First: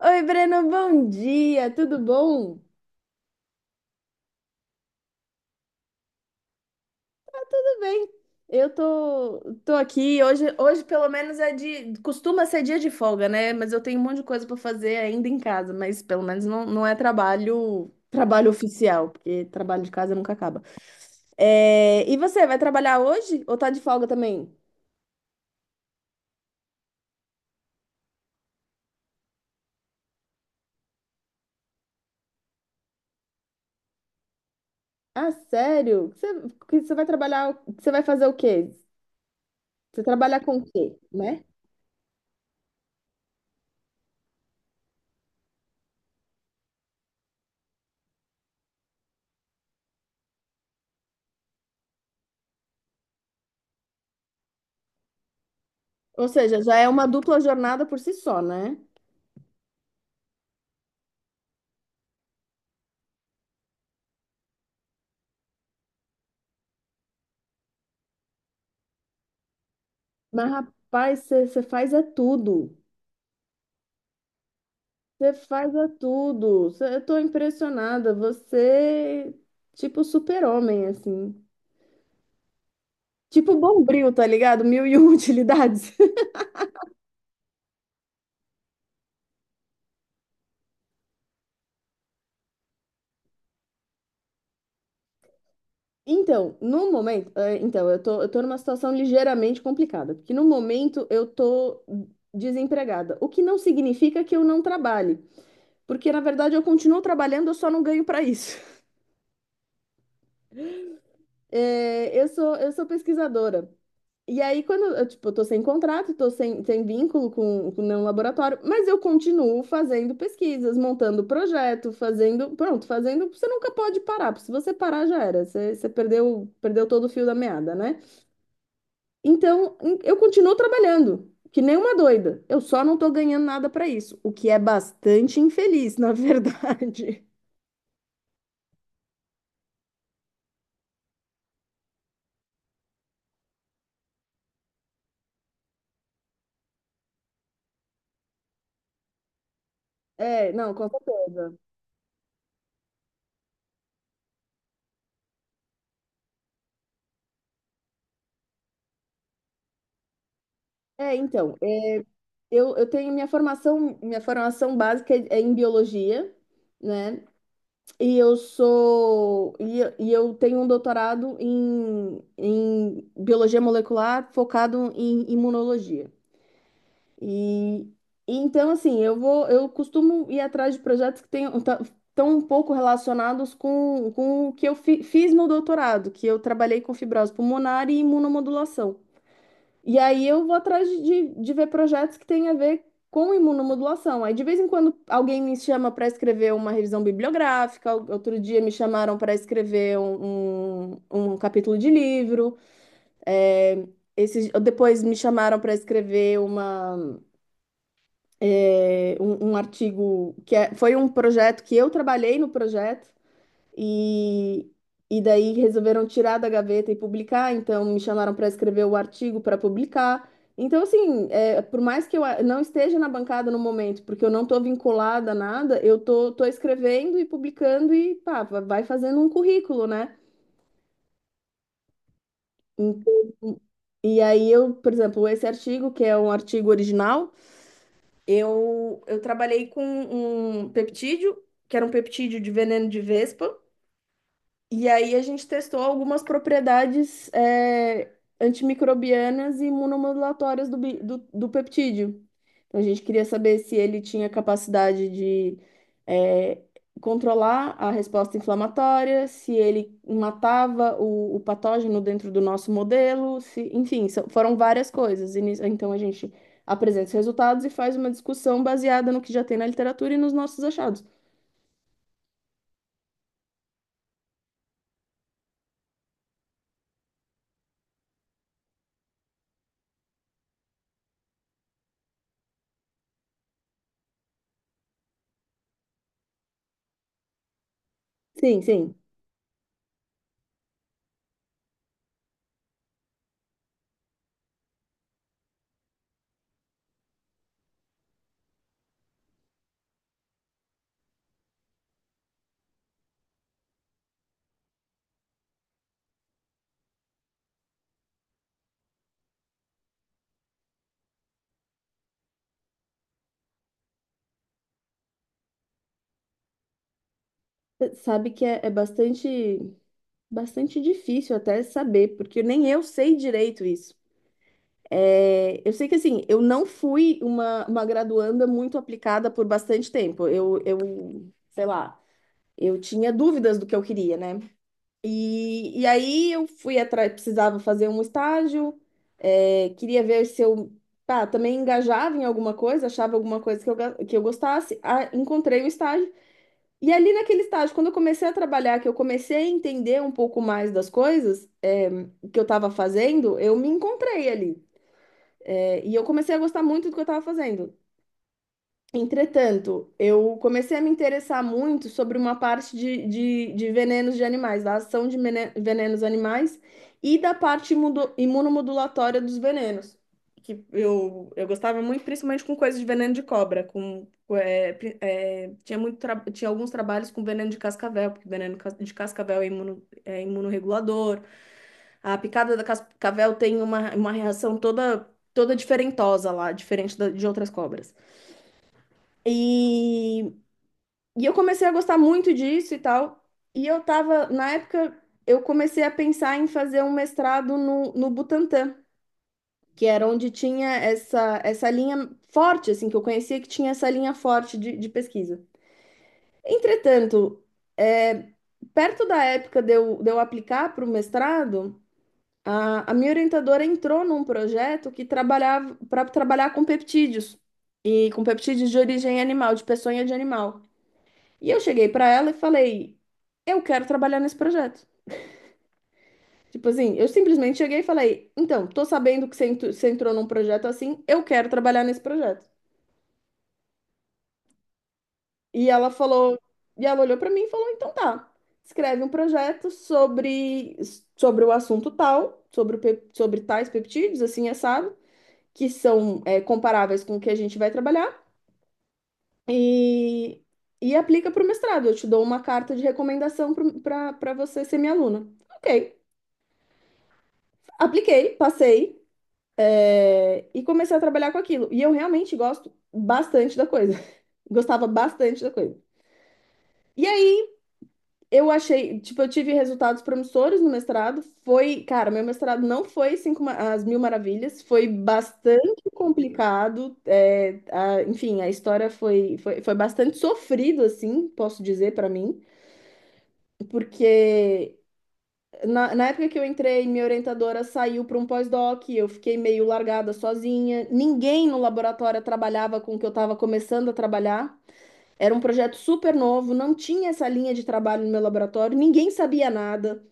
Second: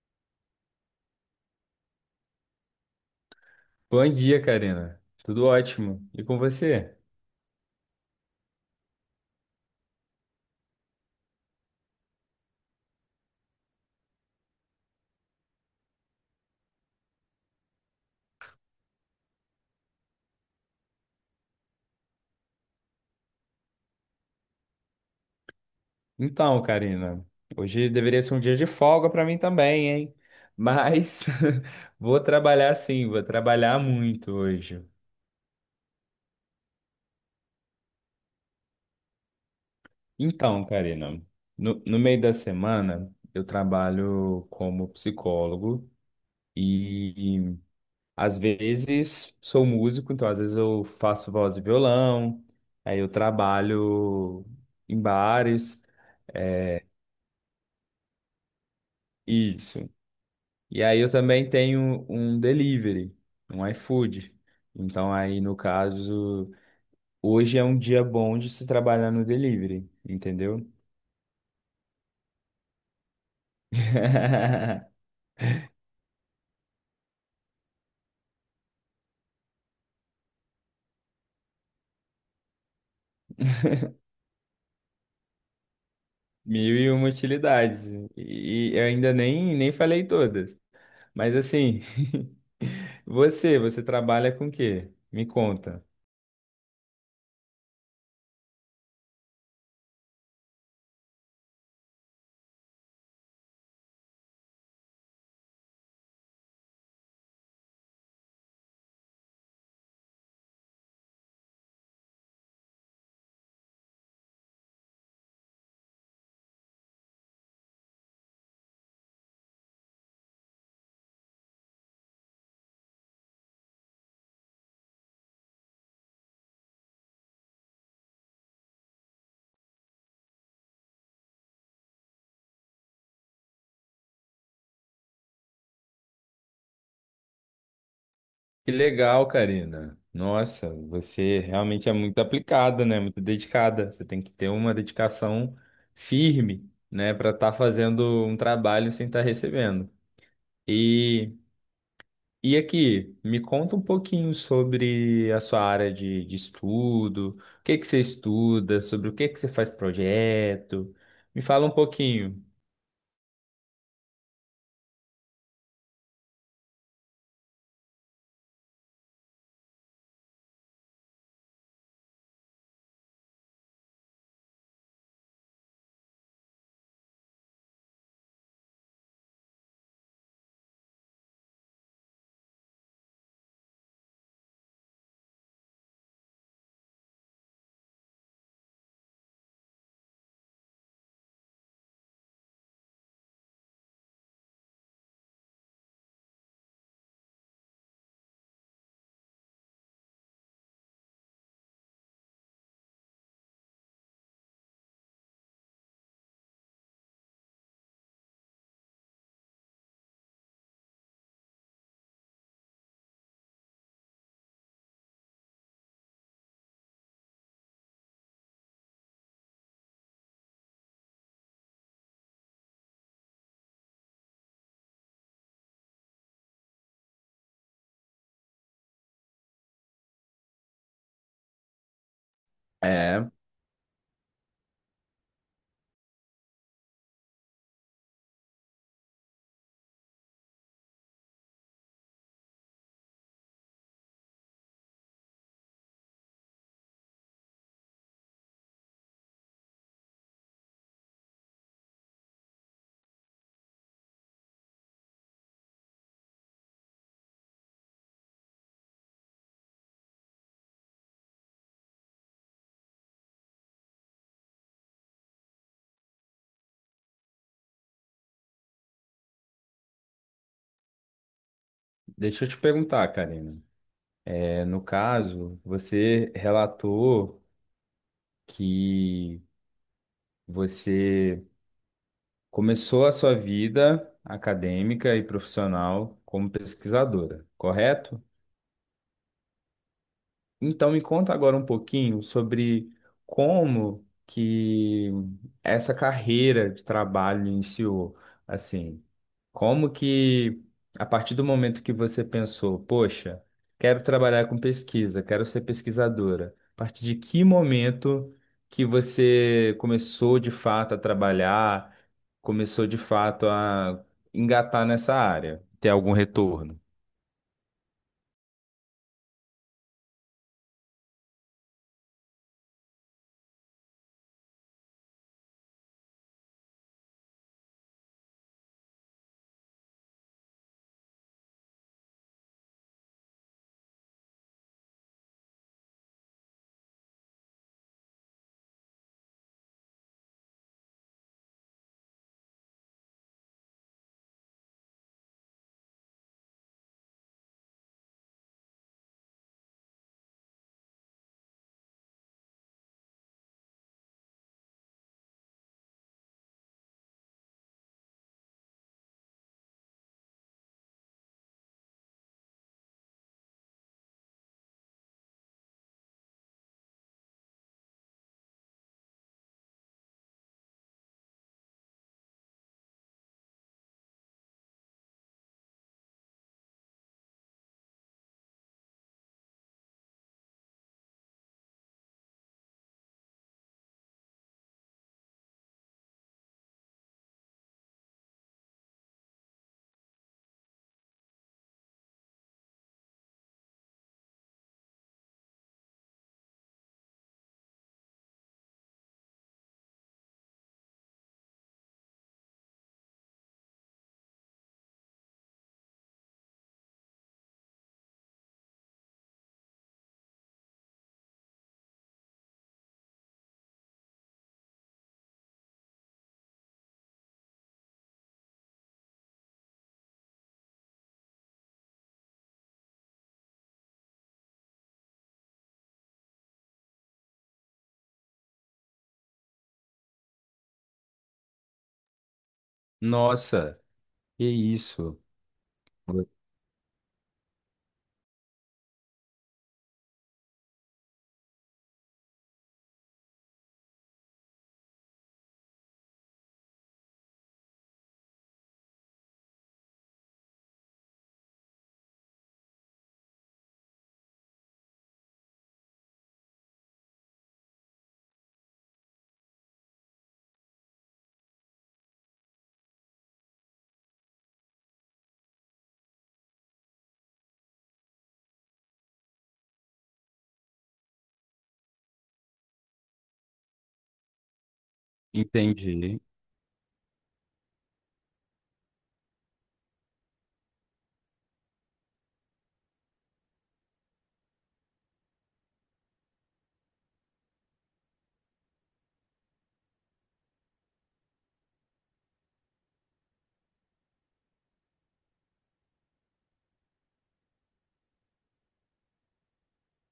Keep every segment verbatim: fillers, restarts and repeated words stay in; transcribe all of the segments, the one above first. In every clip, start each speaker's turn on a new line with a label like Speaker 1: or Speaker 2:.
Speaker 1: Oi, Breno, bom dia, tudo bom?
Speaker 2: Bom dia, Karina. Tudo ótimo. E com você?
Speaker 1: Tudo bem. Eu tô, tô aqui. Hoje, hoje, pelo menos, é de. Costuma ser dia de folga, né? Mas eu tenho um monte de coisa para fazer ainda em casa, mas pelo menos não, não é trabalho, trabalho oficial, porque trabalho de casa nunca acaba. É, e você, vai trabalhar hoje ou tá de folga também?
Speaker 2: Então, Karina, hoje deveria ser um dia de folga para mim também, hein? Mas vou trabalhar sim, vou trabalhar muito hoje.
Speaker 1: Ah, sério? Você, que você vai trabalhar. Você vai fazer o quê? Você trabalha com o
Speaker 2: Então,
Speaker 1: quê,
Speaker 2: Karina,
Speaker 1: né?
Speaker 2: no, no meio da semana eu trabalho como psicólogo e, e às vezes sou músico, então às vezes eu faço voz e violão, aí eu trabalho em bares.
Speaker 1: Ou seja, já
Speaker 2: eh,
Speaker 1: é uma dupla jornada por si só, né?
Speaker 2: Isso. E aí eu também tenho um delivery, um iFood. Então aí, no caso, hoje é um dia bom de se trabalhar no delivery,
Speaker 1: Mas,
Speaker 2: entendeu?
Speaker 1: rapaz, você faz é tudo. Você faz é tudo. Cê- eu tô impressionada. Você, tipo, super-homem, assim. Tipo Bombril, tá ligado? Mil e uma utilidades.
Speaker 2: Mil e uma utilidades. E eu ainda nem, nem falei todas. Mas assim, você, você trabalha com o quê? Me conta.
Speaker 1: Então, no momento, é, então, eu tô, eu tô numa situação ligeiramente complicada, porque no momento eu tô desempregada, o que não significa que eu não trabalhe, porque na verdade eu continuo trabalhando, eu só não ganho para isso. É, eu sou, eu sou pesquisadora. E aí, quando eu, tipo, eu tô sem contrato, tô sem, sem vínculo com, com nenhum laboratório, mas eu continuo fazendo pesquisas, montando projeto, fazendo, pronto, fazendo, você nunca pode parar, porque se você parar já era, você, você perdeu, perdeu todo o fio da meada, né? Então, em- eu continuo trabalhando, que nem uma doida, eu só não tô ganhando nada pra isso, o que é bastante infeliz, na verdade.
Speaker 2: Que legal, Karina. Nossa, você realmente é muito aplicada, né? Muito dedicada. Você tem que ter uma dedicação firme, né, para estar fazendo um trabalho sem estar recebendo.
Speaker 1: É, não, com
Speaker 2: E,
Speaker 1: certeza.
Speaker 2: e aqui, me conta um pouquinho sobre a sua área de, de estudo, o que que você estuda, sobre o que que você faz projeto.
Speaker 1: É,
Speaker 2: Me
Speaker 1: então,
Speaker 2: fala um
Speaker 1: é,
Speaker 2: pouquinho.
Speaker 1: eu, eu tenho minha formação, minha formação básica é é em biologia, né? E eu sou e, eu e eu tenho um doutorado em, em biologia molecular focado em imunologia. E, e então assim, eu vou eu costumo ir atrás de projetos que tenham tá- tão um pouco relacionados com, com o que eu fi- fiz no doutorado, que eu trabalhei com fibrose pulmonar e imunomodulação. E aí eu vou atrás de, de, de ver projetos que têm a ver com imunomodulação. Aí de vez em quando alguém me chama para escrever uma revisão bibliográfica, ou- outro dia me chamaram para escrever um, um, um capítulo de livro. É, esses, depois me chamaram para escrever uma, é, um, um artigo que é- foi um projeto que eu trabalhei no projeto. E, e daí resolveram tirar da gaveta e publicar, então me chamaram para escrever o artigo para publicar. Então, assim, é, por mais que eu a- não esteja na bancada no momento, porque eu não estou vinculada a nada, eu tô, tô escrevendo e publicando e pá, va- vai fazendo um currículo, né?
Speaker 2: É,
Speaker 1: Então, e aí eu, por exemplo, esse artigo, que é um artigo original, eu, eu trabalhei com um peptídeo, que era um peptídeo de veneno de vespa. E aí a gente testou algumas propriedades, é, antimicrobianas e imunomodulatórias do, bi- do, do peptídeo. Então, a gente queria saber se ele tinha capacidade de é, controlar a resposta inflamatória, se ele matava o, o patógeno dentro do nosso modelo, se, enfim, são- foram várias coisas. E nisso- Então a gente apresenta os resultados e faz uma discussão baseada no que já tem na literatura e nos nossos achados.
Speaker 2: deixa eu te perguntar, Karina. É, no caso, você relatou. Que você começou a sua vida acadêmica e profissional como pesquisadora, correto?
Speaker 1: Sim, sim.
Speaker 2: Então me conta agora um pouquinho sobre como que essa carreira de trabalho iniciou, assim, como que a partir do momento que você pensou, poxa, quero trabalhar com pesquisa, quero ser pesquisadora, a partir de que momento que você começou de fato a trabalhar, começou de fato a engatar nessa área, ter algum retorno?
Speaker 1: Sabe que é é bastante. Bastante difícil até saber, porque nem eu sei direito isso. É, eu sei que assim, eu não fui uma, uma graduanda muito aplicada por bastante tempo. Eu, eu, sei lá, eu tinha dúvidas do que eu queria, né? E, e aí eu fui atrás, precisava fazer um estágio, é, queria ver se eu, pá, também engajava em alguma coisa, achava alguma coisa que eu, ga- que eu gostasse. Ah, encontrei um estágio. E ali naquele estágio, quando eu comecei a trabalhar, que eu comecei a entender um pouco mais das coisas. Que eu estava fazendo, eu me encontrei ali. É, e eu comecei a gostar muito do que eu estava fazendo. Entretanto, eu comecei a me interessar muito sobre uma parte de, de, de venenos de animais, da ação de mene- venenos animais e da parte imudo- imunomodulatória dos venenos. Que eu, eu gostava muito, principalmente com coisas de veneno de cobra. Com, com, é, pri- é, tinha, muito tra- tinha alguns trabalhos com veneno de cascavel, porque veneno cas- de cascavel é, imuno, é imunorregulador. A picada da cascavel tem uma, uma reação toda toda diferentosa lá, diferente da- de outras cobras. E, e eu comecei a gostar muito disso e tal. E eu tava, na época, eu comecei a pensar em fazer um mestrado no, no butantan, que era onde tinha essa, essa linha forte, assim, que eu conhecia que tinha essa linha forte de, de pesquisa. Entretanto, é, perto da época de eu, de eu aplicar para o mestrado, A, a minha orientadora entrou num projeto que trabalhava para trabalhar com peptídeos e com peptídeos de origem animal, de peçonha de animal. E eu cheguei para ela e falei: "Eu quero trabalhar nesse projeto". Tipo assim, eu simplesmente cheguei e falei: "Então, tô sabendo que você entu- você entrou num projeto assim, eu quero trabalhar nesse projeto".
Speaker 2: Nossa, que isso.
Speaker 1: E ela falou, e ela olhou para mim e falou: "Então tá. Escreve um projeto sobre sobre o assunto tal, sobre o pep- sobre tais peptídeos, assim, assado que são é, comparáveis com o que a gente vai trabalhar e, e aplica para o mestrado. Eu te dou uma carta de recomendação para você ser minha aluna". Ok, apliquei, passei, é, e comecei a trabalhar com aquilo. E eu realmente gosto bastante da coisa. Gostava bastante da coisa. E aí eu achei, tipo, eu tive resultados promissores no mestrado. Foi, cara, meu mestrado não foi cinco, ma- as mil maravilhas, foi bastante
Speaker 2: Entendi.
Speaker 1: complicado. é, a- enfim, a história foi, foi, foi bastante sofrido, assim, posso dizer pra mim, porque na, na época que eu entrei, minha orientadora saiu para um pós-doc, eu fiquei meio largada sozinha. Ninguém no laboratório trabalhava com o que eu estava começando a trabalhar. Era um projeto super novo, não tinha essa linha de trabalho no meu laboratório, ninguém sabia nada.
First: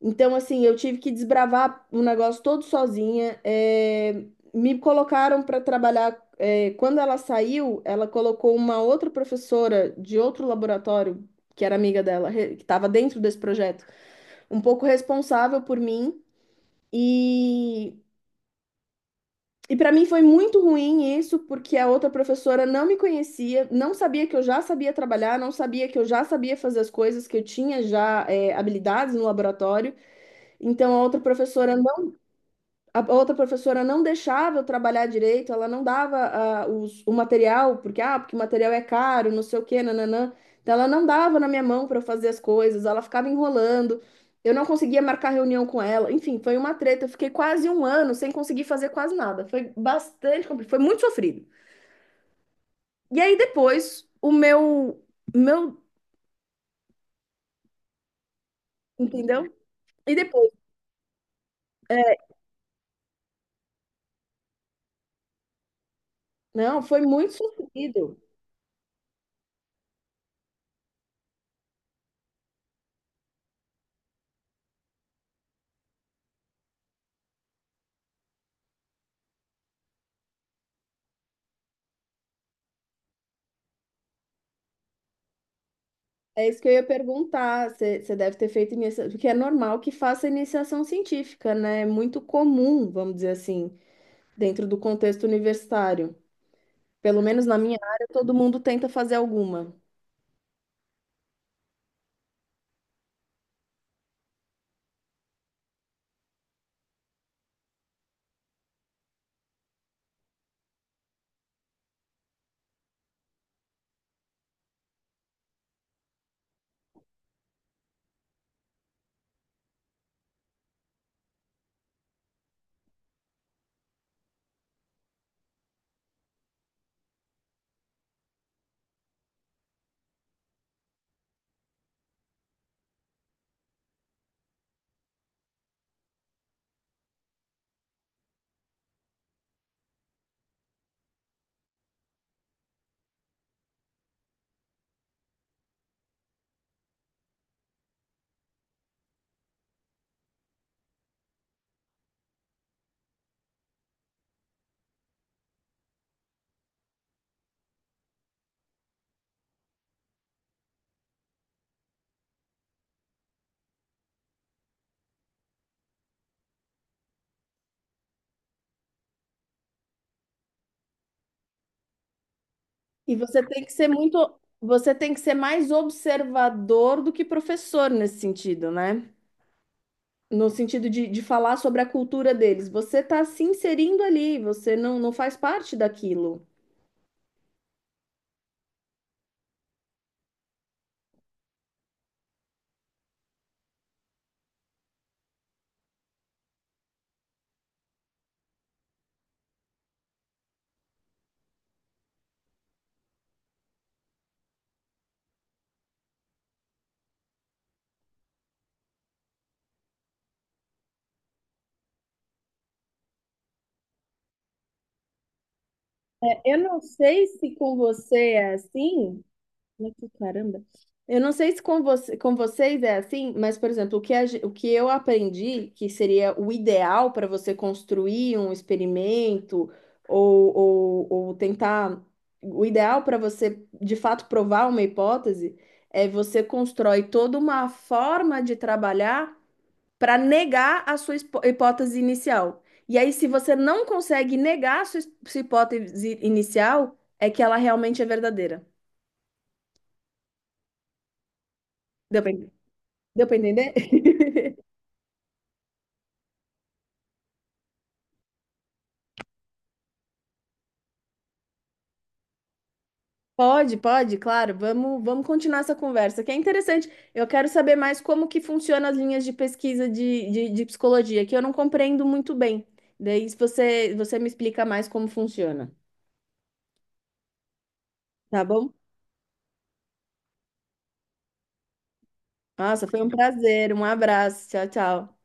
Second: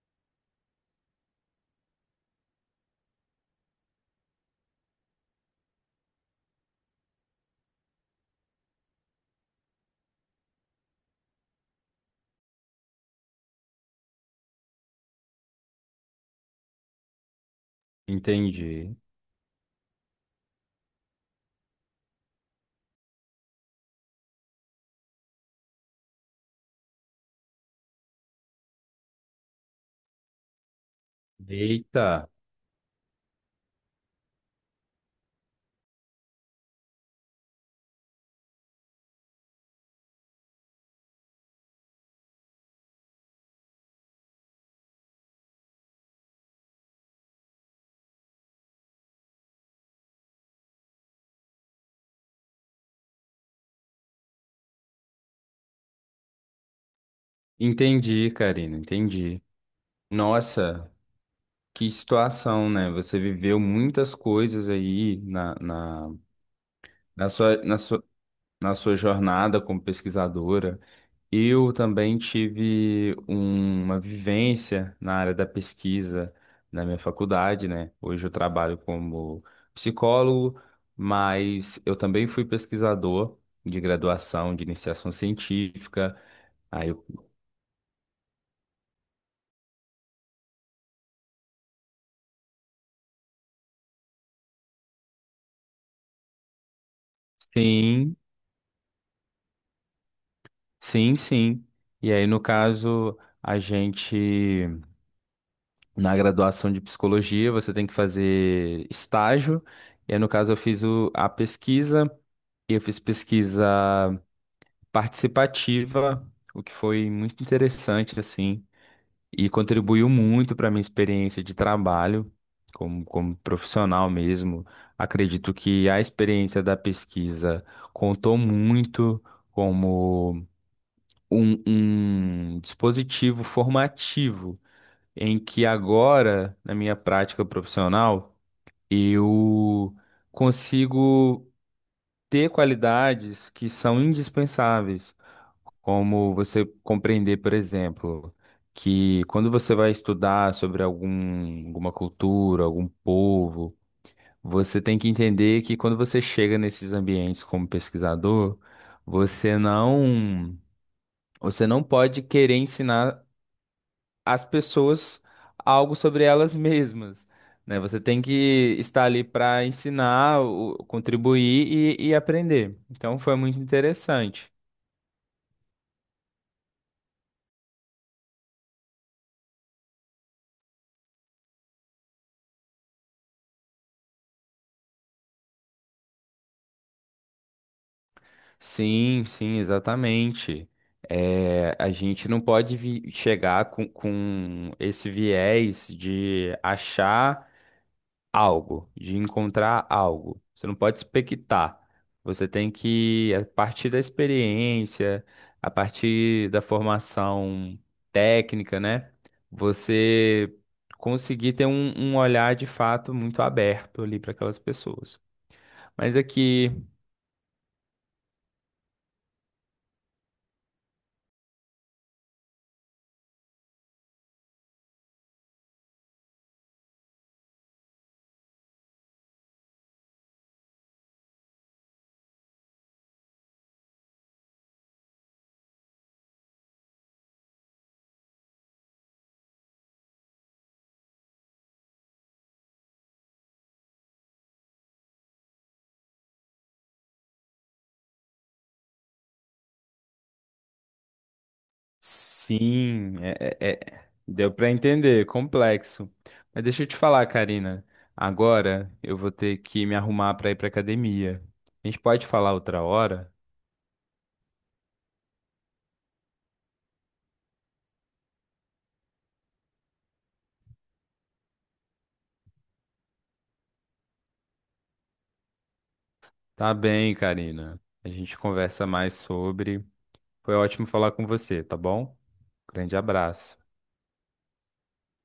Speaker 1: Então, assim, eu tive que desbravar o negócio todo sozinha. é, me colocaram para trabalhar. é, quando ela saiu, ela colocou uma outra professora de outro laboratório, que era amiga dela, re- que estava dentro desse projeto, um pouco responsável por mim. E,
Speaker 2: Entendi.
Speaker 1: e para mim foi muito ruim isso, porque a outra professora não me conhecia, não sabia que eu já sabia trabalhar, não sabia que eu já sabia fazer as coisas, que eu tinha já, é, habilidades no laboratório. Então, a outra professora
Speaker 2: Eita,
Speaker 1: A outra professora não deixava eu trabalhar direito, ela não dava ah, os- o material, porque, ah, porque o material é caro, não sei o quê, nananã. Então, ela não dava na minha mão para eu fazer as coisas, ela ficava enrolando, eu não conseguia marcar reunião com ela. Enfim, foi uma treta, eu fiquei quase um ano sem conseguir fazer quase nada. Foi bastante complicado, foi muito sofrido. E aí, depois, o meu, meu,
Speaker 2: entendi, Karina, entendi.
Speaker 1: entendeu? E depois,
Speaker 2: Nossa, que
Speaker 1: é,
Speaker 2: situação, né? Você viveu muitas coisas aí na, na,
Speaker 1: não, foi
Speaker 2: na
Speaker 1: muito
Speaker 2: sua, na sua,
Speaker 1: sofrido.
Speaker 2: na sua jornada como pesquisadora. Eu também tive um- uma vivência na área da pesquisa na minha faculdade, né? Hoje eu trabalho como psicólogo, mas eu também fui pesquisador de graduação, de iniciação científica.
Speaker 1: É isso que eu ia
Speaker 2: Aí eu
Speaker 1: perguntar. Você você deve ter feito iniciação, porque é normal que faça iniciação científica, né? É muito comum, vamos dizer assim, dentro do contexto universitário. Pelo menos na minha área,
Speaker 2: Sim,
Speaker 1: todo mundo tenta fazer alguma.
Speaker 2: sim, sim. E aí, no caso, a gente, na graduação de psicologia, você tem que fazer estágio. E aí, no caso, eu fiz o- a pesquisa, e eu fiz pesquisa participativa, o que foi muito interessante, assim, e contribuiu muito para minha experiência de trabalho, como, como profissional mesmo. Acredito que a experiência da pesquisa contou muito como. um, um dispositivo formativo em que agora, na minha prática profissional, eu consigo ter qualidades que são indispensáveis, como você compreender, por exemplo, que quando você vai estudar sobre algum, alguma cultura, algum povo, você tem que entender que quando você chega nesses ambientes como pesquisador, você não você não pode querer ensinar as pessoas algo sobre elas mesmas, né? Você tem que estar ali para ensinar, o- contribuir e, e aprender.
Speaker 1: E
Speaker 2: Então foi
Speaker 1: você
Speaker 2: muito
Speaker 1: tem que ser muito,
Speaker 2: interessante.
Speaker 1: você tem que ser mais observador do que professor nesse sentido, né? No sentido de, de falar sobre a cultura deles. Você está se inserindo ali, você não, não faz parte daquilo.
Speaker 2: Sim, sim, exatamente. É, a gente não pode vi- chegar com, com esse viés de achar algo, de encontrar algo. Você não pode expectar. Você tem que, a partir da experiência, a partir da formação técnica, né? Você conseguir ter um, um olhar de fato muito aberto ali para aquelas pessoas. Mas
Speaker 1: É, eu
Speaker 2: aqui,
Speaker 1: não sei se com você é assim. Olha que caramba. Eu não sei se com você, com vocês é assim, mas, por exemplo, o que, a ge- o que eu aprendi que seria o ideal para você construir um experimento ou, ou, ou tentar. O ideal para você, de fato, provar uma hipótese é você constrói toda uma forma de trabalhar para negar a sua espo- hipótese inicial. E aí, se você não consegue negar a sua es- sua hipótese inicial, é que ela realmente é verdadeira. Deu pra
Speaker 2: sim,
Speaker 1: Deu para
Speaker 2: é- é-
Speaker 1: entender?
Speaker 2: é, deu para entender, complexo. Mas deixa eu te falar, Karina. Agora eu vou ter que me arrumar para ir para academia. A gente pode falar outra hora?
Speaker 1: Pode, pode, claro. Vamos, vamos continuar essa conversa, que é interessante. Eu quero saber mais como que funcionam as linhas de pesquisa de, de, de psicologia, que eu não compreendo muito bem. Daí, se você, você me explica mais como funciona,
Speaker 2: Tá bem, Karina. A gente
Speaker 1: tá bom?
Speaker 2: conversa mais sobre. Foi ótimo falar com você, tá bom?
Speaker 1: Nossa,
Speaker 2: Grande
Speaker 1: foi um
Speaker 2: abraço.
Speaker 1: prazer. Um abraço. Tchau, tchau.